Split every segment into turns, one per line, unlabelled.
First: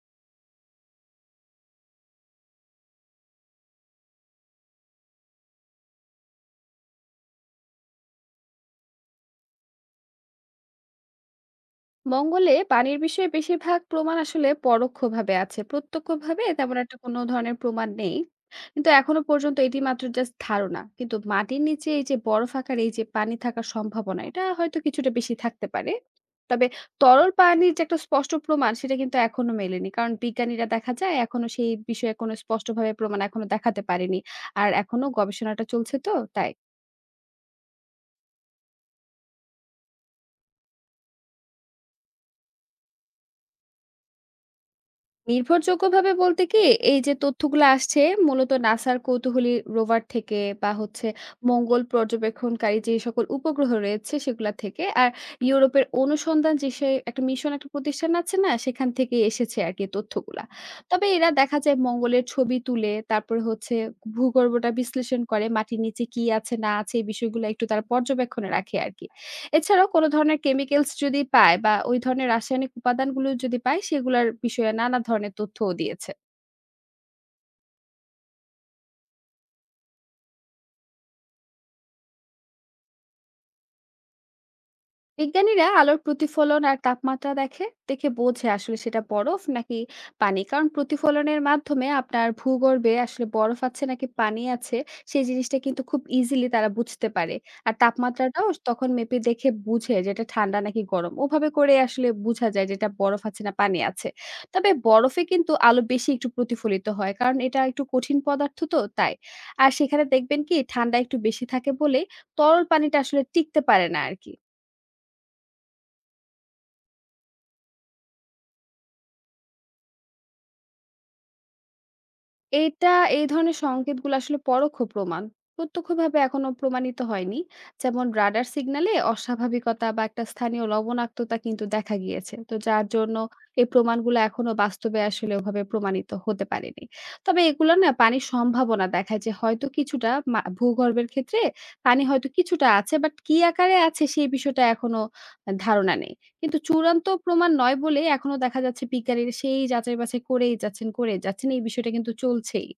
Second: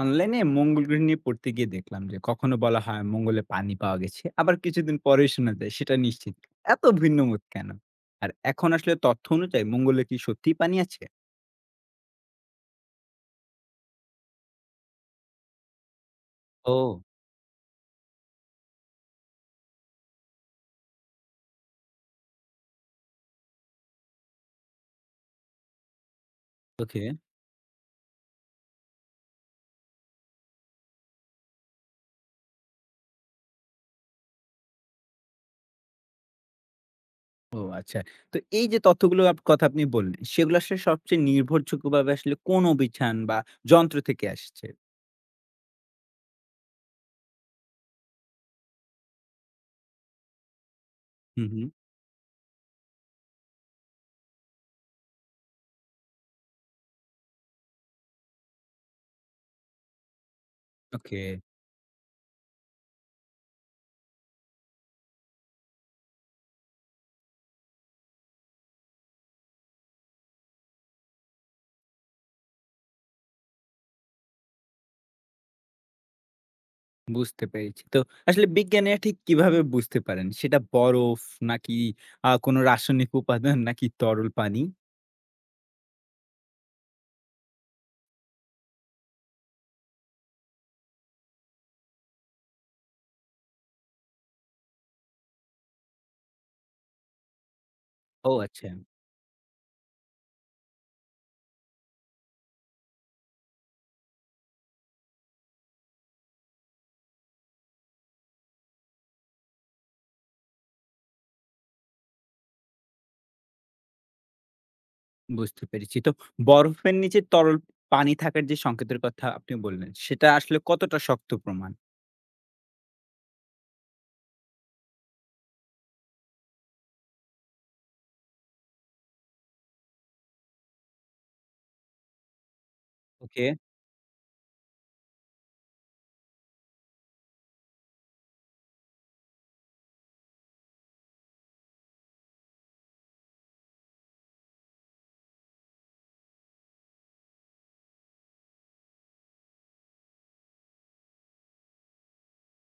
অনলাইনে মঙ্গল গ্রহ নিয়ে পড়তে গিয়ে দেখলাম যে কখনো বলা হয় মঙ্গলে পানি পাওয়া গেছে, আবার কিছুদিন পরে শোনা যায় সেটা নিশ্চিত। এত ভিন্ন মত কেন? আর এখন আসলে তথ্য অনুযায়ী মঙ্গলে কি সত্যি পানি আছে?
মঙ্গলে পানির বিষয়ে বেশিরভাগ প্রমাণ আসলে পরোক্ষভাবে আছে, প্রত্যক্ষভাবে তেমন একটা
ও।
কোনো ধরনের প্রমাণ নেই। কিন্তু এখনো পর্যন্ত এটি জাস্ট ধারণা, কিন্তু মাটির নিচে এই যে বরফ আকারে এই যে পানি থাকার সম্ভাবনা এটা হয়তো কিছুটা বেশি থাকতে পারে। তবে
ওকে।
তরল পানির যে একটা স্পষ্ট প্রমাণ, সেটা কিন্তু এখনো মেলেনি, কারণ বিজ্ঞানীরা দেখা যায় এখনো সেই বিষয়ে কোনো স্পষ্টভাবে প্রমাণ এখনো দেখাতে পারেনি। আর এখনো গবেষণাটা চলছে, তো তাই।
ও আচ্ছা। তো এই যে তথ্যগুলো কথা আপনি বললেন, সেগুলো আসলে সবচেয়ে নির্ভরযোগ্যভাবে আসলে কোন অভিযান বা যন্ত্র থেকে আসছে?
নির্ভরযোগ্যভাবে বলতে কি, এই যে তথ্যগুলো আসছে, মূলত নাসার কৌতূহলী রোভার থেকে, বা হচ্ছে
হুম, হুম।
মঙ্গল পর্যবেক্ষণকারী যে সকল উপগ্রহ রয়েছে সেগুলা থেকে। আর ইউরোপের অনুসন্ধান, যে সে একটা মিশন, একটা প্রতিষ্ঠান আছে না? সেখান থেকে এসেছে আরকি তথ্যগুলা। তবে
ওকে।
এরা দেখা যায় মঙ্গলের ছবি তুলে, তারপরে হচ্ছে ভূগর্ভটা বিশ্লেষণ করে মাটির নিচে কি আছে না আছে এই বিষয়গুলো একটু তারা পর্যবেক্ষণে রাখে আরকি। এছাড়াও কোনো ধরনের কেমিক্যালস যদি পায়, বা ওই ধরনের রাসায়নিক উপাদানগুলো যদি পায়, সেগুলার বিষয়ে নানা ধরনের তথ্যও দিয়েছে।
বুঝতে পেরেছি। তো আসলে বিজ্ঞানীরা ঠিক কিভাবে বুঝতে পারেন সেটা বরফ নাকি কোনো রাসায়নিক উপাদান নাকি তরল পানি?
বিজ্ঞানীরা আলোর প্রতিফলন আর তাপমাত্রা দেখে দেখে বোঝে আসলে সেটা বরফ নাকি পানি। কারণ প্রতিফলনের মাধ্যমে আপনার ভূগর্ভে আসলে বরফ আছে নাকি পানি আছে সেই জিনিসটা কিন্তু খুব ইজিলি তারা বুঝতে পারে। আর
ও
তাপমাত্রাটাও
আচ্ছা।
তখন মেপে দেখে বুঝে যেটা ঠান্ডা নাকি গরম, ওভাবে করে আসলে বোঝা যায় যেটা বরফ আছে না পানি আছে। তবে বরফে কিন্তু আলো বেশি একটু প্রতিফলিত হয়, কারণ এটা একটু কঠিন পদার্থ, তো তাই। আর সেখানে দেখবেন কি ঠান্ডা একটু বেশি থাকে বলে তরল পানিটা আসলে টিকতে পারে না আর কি।
বুঝতে পেরেছি। তো বরফের নিচে তরল পানি থাকার যে সংকেতের কথা আপনি বললেন, সেটা আসলে কতটা শক্ত প্রমাণ?
এইটা, এই ধরনের সংকেতগুলো আসলে পরোক্ষ প্রমাণ। প্রত্যক্ষভাবে এখনো প্রমাণিত হয়নি। যেমন রাডার সিগন্যালে অস্বাভাবিকতা বা একটা স্থানীয় লবণাক্ততা কিন্তু দেখা গিয়েছে। তো যার জন্য
ওকে।
এই প্রমাণগুলো এখনো বাস্তবে আসলে ওভাবে প্রমাণিত হতে পারেনি। তবে এগুলো না পানির সম্ভাবনা দেখায় যে হয়তো কিছুটা মা ভূগর্ভের ক্ষেত্রে পানি হয়তো কিছুটা আছে, বাট কি আকারে আছে সেই বিষয়টা এখনো ধারণা নেই। কিন্তু চূড়ান্ত প্রমাণ নয় বলে এখনো দেখা যাচ্ছে বিজ্ঞানীরা সেই যাচাই-বাছাই করেই যাচ্ছেন। এই বিষয়টা কিন্তু চলছেই।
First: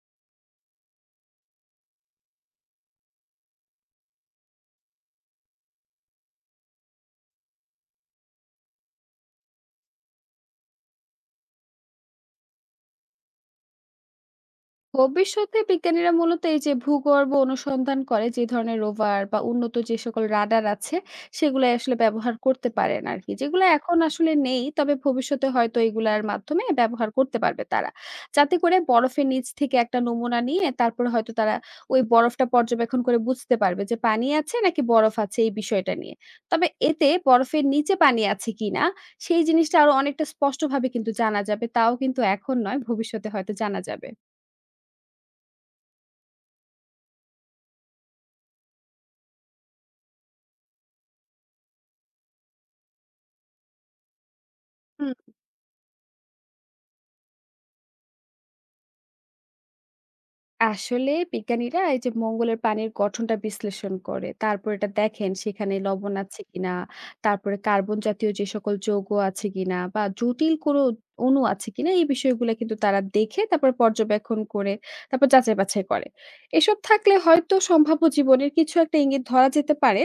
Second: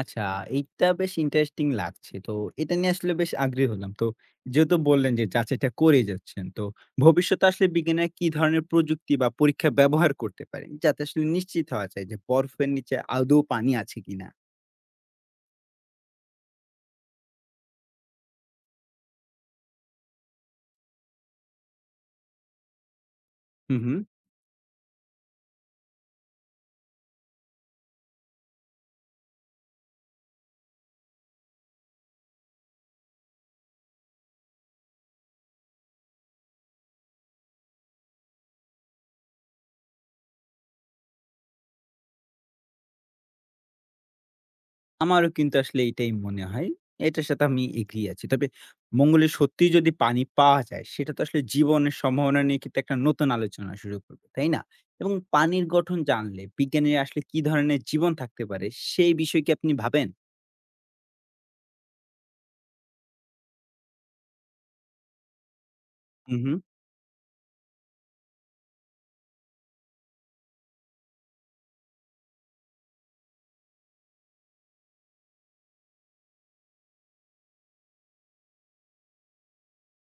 আচ্ছা, এইটা বেশ ইন্টারেস্টিং লাগছে। তো এটা নিয়ে আসলে বেশ আগ্রহী হলাম। তো যেহেতু বললেন যে যাচাইটা করে যাচ্ছেন, তো ভবিষ্যতে আসলে বিজ্ঞানীরা কি ধরনের প্রযুক্তি বা পরীক্ষা ব্যবহার করতে পারেন? যাতে আসলে নিশ্চিত হওয়া যায় যে বরফের নিচে আদৌ পানি আছে কিনা?
ভবিষ্যতে বিজ্ঞানীরা মূলত এই যে ভূগর্ভ অনুসন্ধান করে, যে ধরনের রোভার বা উন্নত যে সকল রাডার আছে সেগুলো আসলে ব্যবহার করতে পারেন আর কি, যেগুলো
হু, হু।
এখন আসলে নেই, তবে ভবিষ্যতে হয়তো এগুলার মাধ্যমে ব্যবহার করতে পারবে তারা। যাতে করে বরফের নিচ থেকে একটা নমুনা নিয়ে তারপরে হয়তো তারা ওই বরফটা পর্যবেক্ষণ করে বুঝতে পারবে যে পানি আছে নাকি বরফ আছে এই বিষয়টা নিয়ে। তবে এতে বরফের নিচে পানি আছে কিনা সেই জিনিসটা আরো অনেকটা স্পষ্টভাবে কিন্তু জানা যাবে, তাও কিন্তু এখন নয়, ভবিষ্যতে হয়তো জানা যাবে।
আমারও কিন্তু আসলে এটাই মনে হয়। এটার সাথে আমি এগ্রি আছি। তবে মঙ্গলে সত্যিই যদি পানি পাওয়া যায়, সেটা তো আসলে জীবনের সম্ভাবনা নিয়ে কিন্তু একটা নতুন আলোচনা শুরু করবে, তাই না? এবং পানির গঠন জানলে বিজ্ঞানীরা আসলে কি ধরনের জীবন থাকতে পারে, সেই বিষয়ে কি আপনি ভাবেন?
আসলে বিজ্ঞানীরা এই যে মঙ্গলের পানির গঠনটা বিশ্লেষণ করে, তারপর এটা দেখেন সেখানে লবণ
হুম,
আছে
হুম।
কিনা, তারপরে কার্বন জাতীয় যে সকল যৌগ আছে কিনা বা জটিল কোনো অণু আছে কিনা এই বিষয়গুলো কিন্তু তারা দেখে, তারপর পর্যবেক্ষণ করে, তারপর যাচাই বাছাই করে। এসব থাকলে হয়তো সম্ভাব্য জীবনের কিছু একটা ইঙ্গিত ধরা যেতে পারে।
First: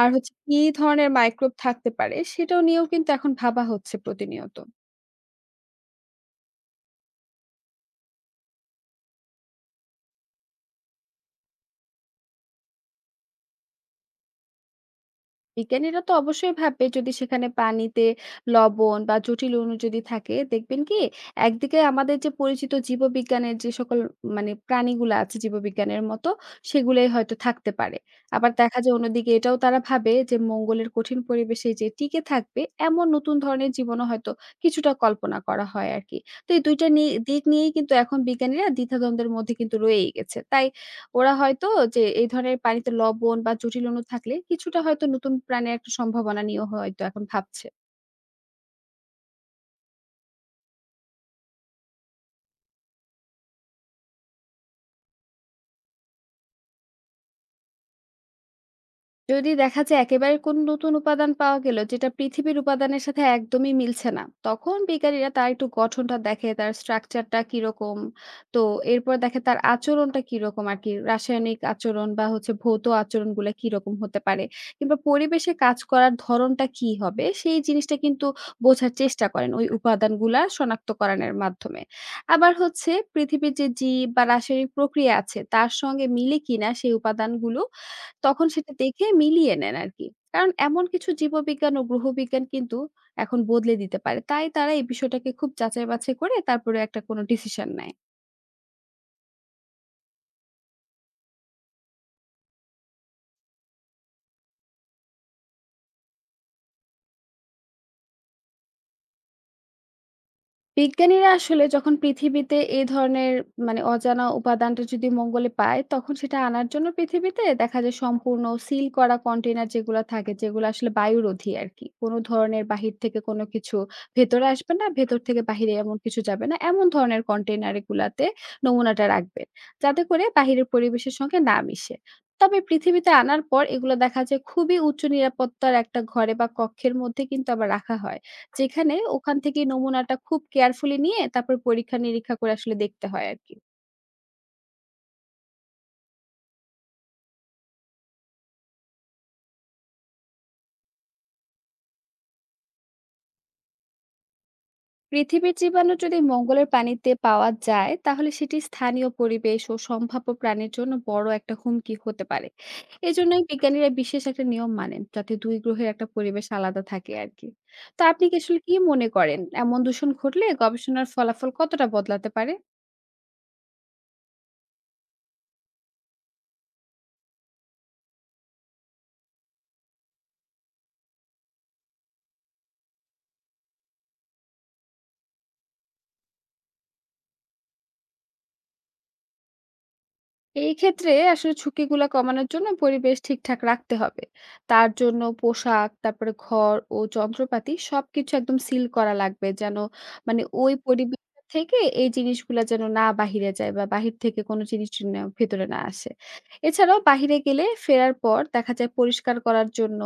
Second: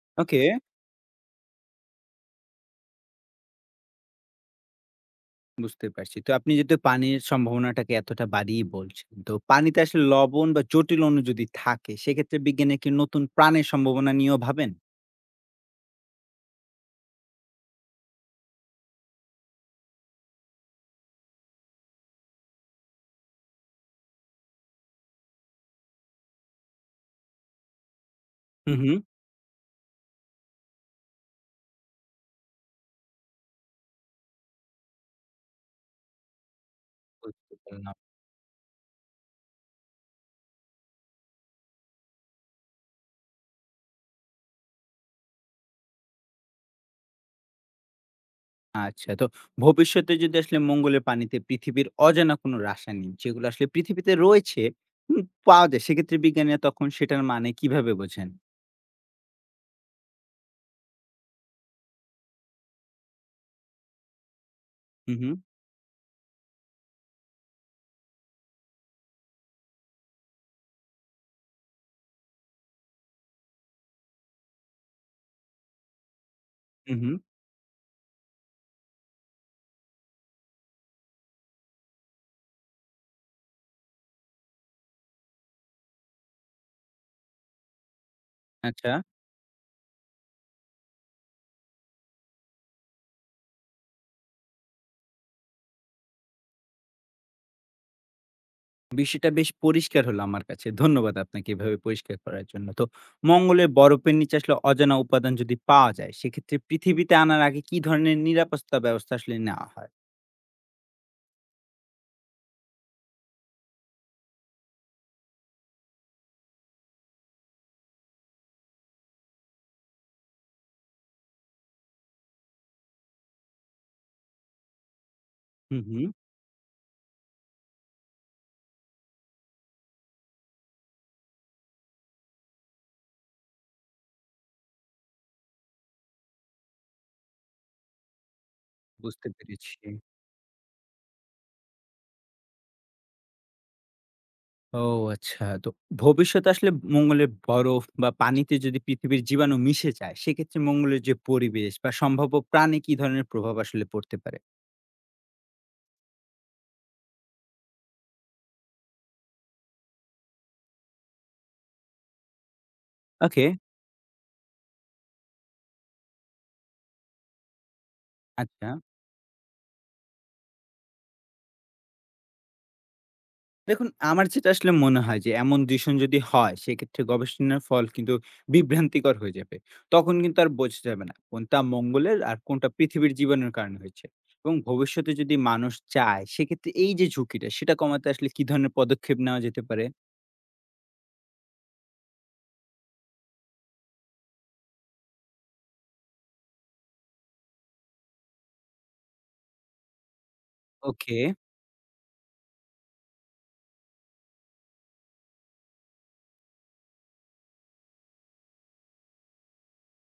আর হচ্ছে
ওকে,
কি ধরনের মাইক্রোব থাকতে পারে সেটাও নিয়েও কিন্তু এখন ভাবা হচ্ছে প্রতিনিয়ত।
বুঝতে পারছি। তো আপনি যেহেতু পানির সম্ভাবনাটাকে এতটা বাড়িয়ে বলছেন, তো পানিতে আসলে লবণ বা জটিল অণু যদি থাকে, সেক্ষেত্রে বিজ্ঞানীরা কি নতুন প্রাণের সম্ভাবনা নিয়েও ভাবেন?
বিজ্ঞানীরা তো অবশ্যই ভাববে, যদি সেখানে পানিতে লবণ বা জটিল অণু যদি থাকে। দেখবেন কি, একদিকে আমাদের যে পরিচিত জীববিজ্ঞানের যে সকল মানে প্রাণীগুলো আছে জীববিজ্ঞানের মতো, সেগুলোই হয়তো থাকতে পারে। আবার দেখা
হুম,
যায়
হুম।
অন্যদিকে এটাও তারা ভাবে যে মঙ্গলের কঠিন পরিবেশে যে টিকে থাকবে এমন নতুন ধরনের জীবনও হয়তো কিছুটা কল্পনা করা হয় আর কি। তো এই দিক
বুঝতে
নিয়েই কিন্তু
পারলাম।
এখন বিজ্ঞানীরা দ্বিধাদ্বন্দ্বের মধ্যে কিন্তু রয়েই গেছে, তাই ওরা হয়তো যে এই ধরনের পানিতে লবণ বা জটিল অণু থাকলে কিছুটা হয়তো নতুন প্রাণের একটা সম্ভাবনা নিয়েও হয়তো এখন ভাবছে।
আচ্ছা, তো ভবিষ্যতে যদি আসলে মঙ্গলের পানিতে পৃথিবীর অজানা কোনো রাসায়নিক যেগুলো আসলে পৃথিবীতে রয়েছে, উম, পাওয়া যায়, সেক্ষেত্রে বিজ্ঞানীরা তখন সেটার মানে কিভাবে বোঝেন?
যদি দেখা যায় একেবারে কোন নতুন উপাদান পাওয়া গেল যেটা পৃথিবীর উপাদানের সাথে একদমই মিলছে না, তখন
হুম
বিজ্ঞানীরা
হুম।
তার একটু গঠনটা দেখে, তার স্ট্রাকচারটা কিরকম, তো এরপর দেখে তার আচরণটা কিরকম, আর কি রাসায়নিক আচরণ বা হচ্ছে ভৌত আচরণ গুলা কিরকম হতে পারে, কিংবা পরিবেশে কাজ করার ধরনটা কি
হুম হুম।
হবে সেই জিনিসটা কিন্তু বোঝার চেষ্টা করেন ওই উপাদানগুলা শনাক্তকরণের মাধ্যমে। আবার হচ্ছে পৃথিবীর যে জীব বা রাসায়নিক প্রক্রিয়া আছে তার সঙ্গে মিলে কিনা সেই উপাদানগুলো, তখন সেটা
আচ্ছা।
দেখে মিলিয়ে নেন আরকি। কারণ এমন কিছু জীববিজ্ঞান ও গ্রহবিজ্ঞান কিন্তু এখন বদলে দিতে পারে। তাই তারা এই বিষয়টাকে খুব যাচাই বাছাই করে, তারপরে একটা কোনো ডিসিশন নেয়।
বিষয়টা বেশ পরিষ্কার হলো আমার কাছে। ধন্যবাদ আপনাকে এভাবে পরিষ্কার করার জন্য। তো মঙ্গলে বরফের নিচে আসলে অজানা উপাদান যদি পাওয়া যায়, সেক্ষেত্রে পৃথিবীতে আনার আগে কি ধরনের নিরাপত্তা ব্যবস্থা আসলে নেওয়া হয়?
বিজ্ঞানীরা আসলে যখন পৃথিবীতে এই ধরনের মানে অজানা উপাদানটা যদি মঙ্গলে পায়, তখন সেটা আনার জন্য পৃথিবীতে দেখা যায় সম্পূর্ণ সিল করা কন্টেইনার যেগুলা থাকে, যেগুলো আসলে বায়ুরোধী আরকি। কোনো ধরনের বাহির থেকে কোনো কিছু ভেতরে আসবে না, ভেতর থেকে বাহিরে
হুম
এমন
হুম।
কিছু যাবে না। এমন ধরনের কন্টেইনার এগুলাতে নমুনাটা রাখবেন। যাতে করে বাহিরের পরিবেশের সঙ্গে না মিশে। তবে পৃথিবীতে আনার পর এগুলো দেখা যায় খুবই উচ্চ নিরাপত্তার একটা ঘরে বা কক্ষের মধ্যে কিন্তু আবার রাখা হয়। যেখানে
বুঝতে
ওখান থেকে
পেরেছি।
নমুনাটা খুব কেয়ারফুলি নিয়ে তারপর পরীক্ষা-নিরীক্ষা করে আসলে দেখতে হয় আরকি।
ও আচ্ছা। তো ভবিষ্যতে আসলে মঙ্গলে বরফ বা পানিতে যদি পৃথিবীর জীবাণু মিশে যায়, সেক্ষেত্রে মঙ্গলের যে পরিবেশ বা সম্ভাব্য প্রাণে কি ধরনের প্রভাব আসলে পড়তে পারে?
পৃথিবীর জীবাণু যদি মঙ্গলের পানিতে পাওয়া যায়, তাহলে সেটি স্থানীয় পরিবেশ ও সম্ভাব্য প্রাণীর জন্য বড় একটা হুমকি হতে পারে। এজন্যই
ওকে।
বিজ্ঞানীরা বিশেষ একটা নিয়ম মানেন, যাতে ২ গ্রহের একটা পরিবেশ আলাদা থাকে আরকি। তো আপনি কি আসলে
আচ্ছা।
কি মনে করেন, এমন দূষণ ঘটলে গবেষণার ফলাফল কতটা বদলাতে পারে?
দেখুন, আমার যেটা আসলে মনে হয় যে এমন দূষণ যদি হয় সেক্ষেত্রে গবেষণার ফল কিন্তু বিভ্রান্তিকর হয়ে যাবে। তখন কিন্তু আর বোঝা যাবে না কোনটা মঙ্গলের আর কোনটা পৃথিবীর জীবাণুর কারণে হয়েছে। এবং ভবিষ্যতে যদি মানুষ চায় সেক্ষেত্রে এই যে ঝুঁকিটা, সেটা কমাতে আসলে কি ধরনের পদক্ষেপ নেওয়া যেতে পারে?
এই ক্ষেত্রে আসলে ঝুঁকিগুলো কমানোর জন্য পরিবেশ ঠিকঠাক রাখতে হবে। তার জন্য পোশাক, তারপরে ঘর ও যন্ত্রপাতি সবকিছু একদম সিল করা লাগবে, যেন মানে ওই
ওকে।
পরিবেশ থেকে এই জিনিসগুলা যেন না বাহিরে যায়, বা বাহির থেকে কোনো জিনিস যেন ভেতরে না আসে। এছাড়াও বাহিরে গেলে ফেরার পর দেখা যায় পরিষ্কার করার জন্য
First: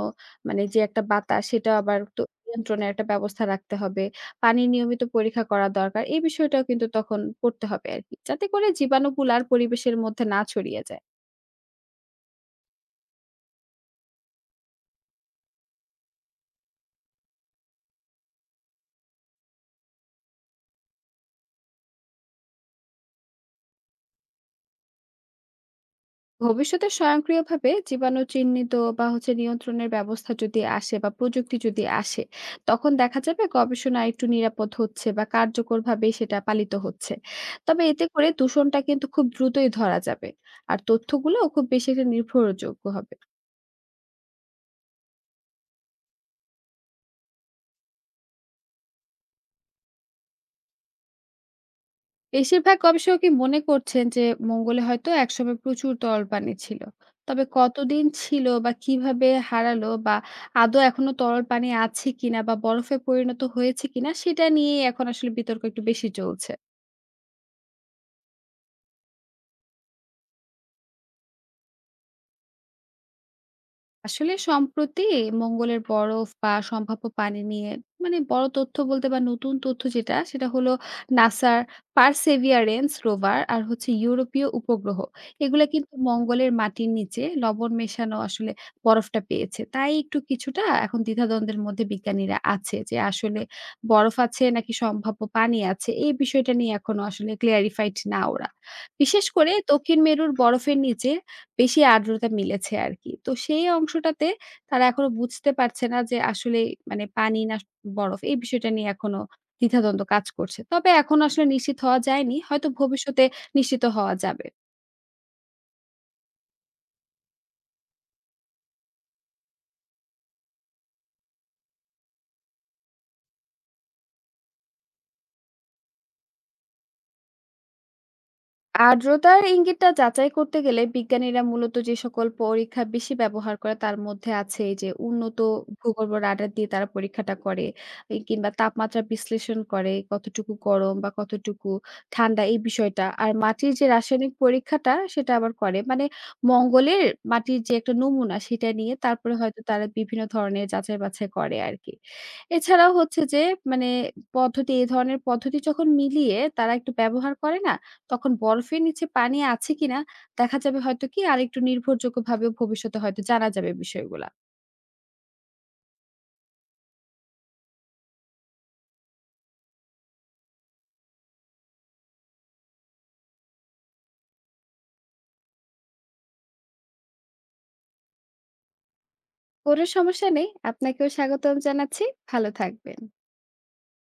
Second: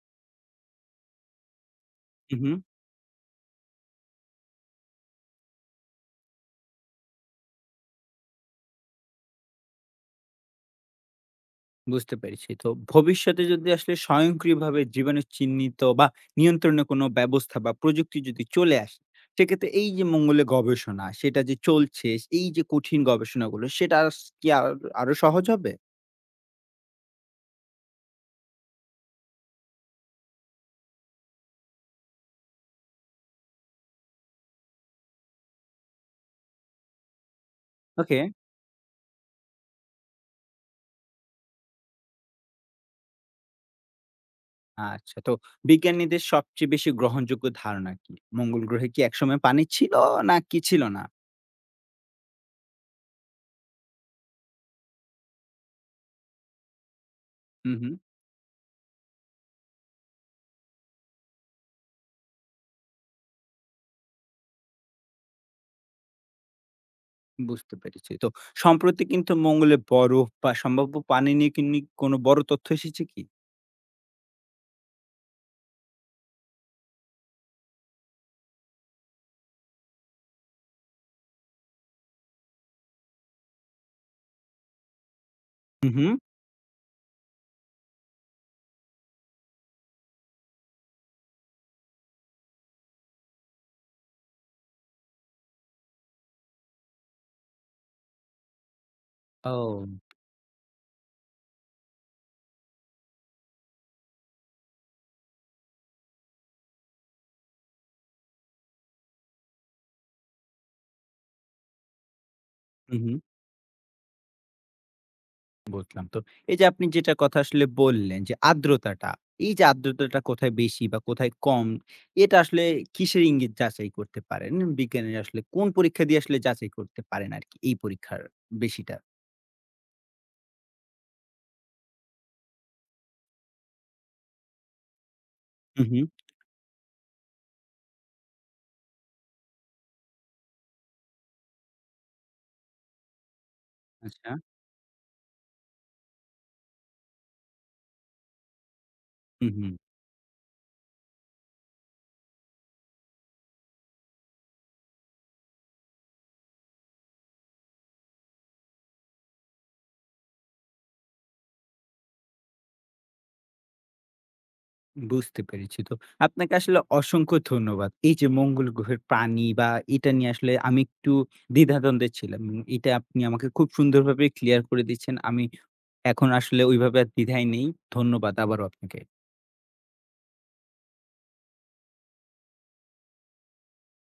মানে যে একটা বাতাস সেটা আবার তো
হু, হু।
নিয়ন্ত্রণের একটা ব্যবস্থা রাখতে হবে। পানি নিয়মিত পরীক্ষা করা দরকার। এই বিষয়টাও কিন্তু তখন করতে হবে আরকি। যাতে করে জীবাণুগুলো আর পরিবেশের মধ্যে না ছড়িয়ে যায়।
বুঝতে পেরেছি। তো ভবিষ্যতে যদি আসলে স্বয়ংক্রিয়ভাবে জীবাণু চিহ্নিত বা নিয়ন্ত্রণের কোনো ব্যবস্থা বা প্রযুক্তি যদি চলে আসে, সেক্ষেত্রে এই যে মঙ্গলে গবেষণা সেটা যে চলছে, এই যে কঠিন গবেষণাগুলো সেটা আস কি আর আরো সহজ হবে?
ভবিষ্যতে স্বয়ংক্রিয়ভাবে জীবাণু চিহ্নিত বা হচ্ছে নিয়ন্ত্রণের ব্যবস্থা যদি আসে বা প্রযুক্তি যদি আসে, তখন দেখা যাবে গবেষণা একটু নিরাপদ হচ্ছে বা কার্যকরভাবে সেটা পালিত হচ্ছে। তবে এতে
ওকে।
করে দূষণটা কিন্তু খুব দ্রুতই ধরা যাবে। আর তথ্যগুলো খুব বেশি একটা নির্ভরযোগ্য হবে।
আচ্ছা, তো বিজ্ঞানীদের সবচেয়ে বেশি গ্রহণযোগ্য ধারণা কি? মঙ্গল গ্রহে কি একসময় পানি ছিল নাকি ছিল না?
বেশিরভাগ গবেষকই মনে করছেন যে মঙ্গলে হয়তো একসময় প্রচুর তরলপানি ছিল। তবে
হুম, হুম।
কতদিন ছিল বা কিভাবে হারালো বা আদৌ এখনো তরল পানি আছে কিনা বা বরফে পরিণত হয়েছে কিনা সেটা নিয়েই এখন আসলে বিতর্ক একটু বেশি চলছে।
বুঝতে পেরেছি। তো সম্প্রতি কিন্তু মঙ্গলে বরফ বা সম্ভাব্য পানি নিয়ে কিনি কোনো বড় তথ্য এসেছে কি?
আসলে সম্প্রতি মঙ্গলের বরফ বা সম্ভাব্য পানি নিয়ে মানে বড় তথ্য বলতে বা নতুন তথ্য যেটা সেটা হলো নাসার পার্সেভিয়ারেন্স রোভার আর হচ্ছে ইউরোপীয় উপগ্রহ, এগুলা
হুম,
কিন্তু
হুম।
মঙ্গলের মাটির নিচে লবণ মেশানো আসলে বরফটা পেয়েছে। তাই একটু কিছুটা এখন দ্বিধাদ্বন্দ্বের মধ্যে বিজ্ঞানীরা আছে যে আসলে বরফ আছে নাকি সম্ভাব্য পানি আছে এই বিষয়টা নিয়ে এখনো আসলে ক্লিয়ারিফাইড না ওরা। বিশেষ করে
ও।
দক্ষিণ মেরুর বরফের নিচে বেশি আর্দ্রতা মিলেছে আরকি। তো সেই অংশটাতে তারা এখনো বুঝতে পারছে না যে আসলে মানে পানি না বরফ, এই বিষয়টা নিয়ে এখনো দ্বিধাদ্বন্দ্ব কাজ করছে। তবে এখনো আসলে নিশ্চিত হওয়া যায়নি। হয়তো
হুম, হুম।
ভবিষ্যতে নিশ্চিত হওয়া যাবে।
বুঝলাম। তো এই যে আপনি যেটা কথা আসলে বললেন যে আর্দ্রতাটা, এই যে আর্দ্রতাটা কোথায় বেশি বা কোথায় কম, এটা আসলে কিসের ইঙ্গিত যাচাই করতে পারেন? বিজ্ঞানীরা আসলে কোন পরীক্ষা দিয়ে আসলে যাচাই করতে পারেন আরকি এই পরীক্ষার বেশিটা?
আর্দ্রতার ইঙ্গিতটা যাচাই করতে গেলে বিজ্ঞানীরা মূলত যে সকল পরীক্ষা বেশি ব্যবহার করে তার মধ্যে আছে এই যে উন্নত
হু, হু।
ভূগর্ভ রাডার দিয়ে তারা পরীক্ষাটা করে, এই কিংবা তাপমাত্রা বিশ্লেষণ করে কতটুকু গরম বা কতটুকু ঠান্ডা এই বিষয়টা, আর মাটির যে
আচ্ছা।
রাসায়নিক পরীক্ষাটা সেটা আবার করে মানে মঙ্গলের মাটির যে একটা নমুনা সেটা নিয়ে তারপরে
হু,
হয়তো
হু।
তারা বিভিন্ন ধরনের যাচাই বাছাই করে আর কি। এছাড়াও হচ্ছে যে মানে পদ্ধতি, এই ধরনের পদ্ধতি যখন মিলিয়ে তারা একটু ব্যবহার করে না, তখন বরফের নিচে পানি আছে কিনা দেখা যাবে হয়তো কি আর একটু নির্ভরযোগ্যভাবে, ভবিষ্যতে হয়তো জানা যাবে বিষয়গুলা।
বুঝতে পেরেছি। তো আপনাকে আসলে অসংখ্য ধন্যবাদ। এই যে মঙ্গল গ্রহের প্রাণী বা এটা নিয়ে আসলে আমি একটু দ্বিধাদ্বন্দ্বে ছিলাম। এটা আপনি আমাকে খুব সুন্দরভাবে ক্লিয়ার করে দিচ্ছেন। আমি এখন আসলে ওইভাবে আর দ্বিধায় নেই। ধন্যবাদ আবারও আপনাকে।
কোনো সমস্যা নেই। আপনাকেও স্বাগতম জানাচ্ছি। ভালো থাকবেন।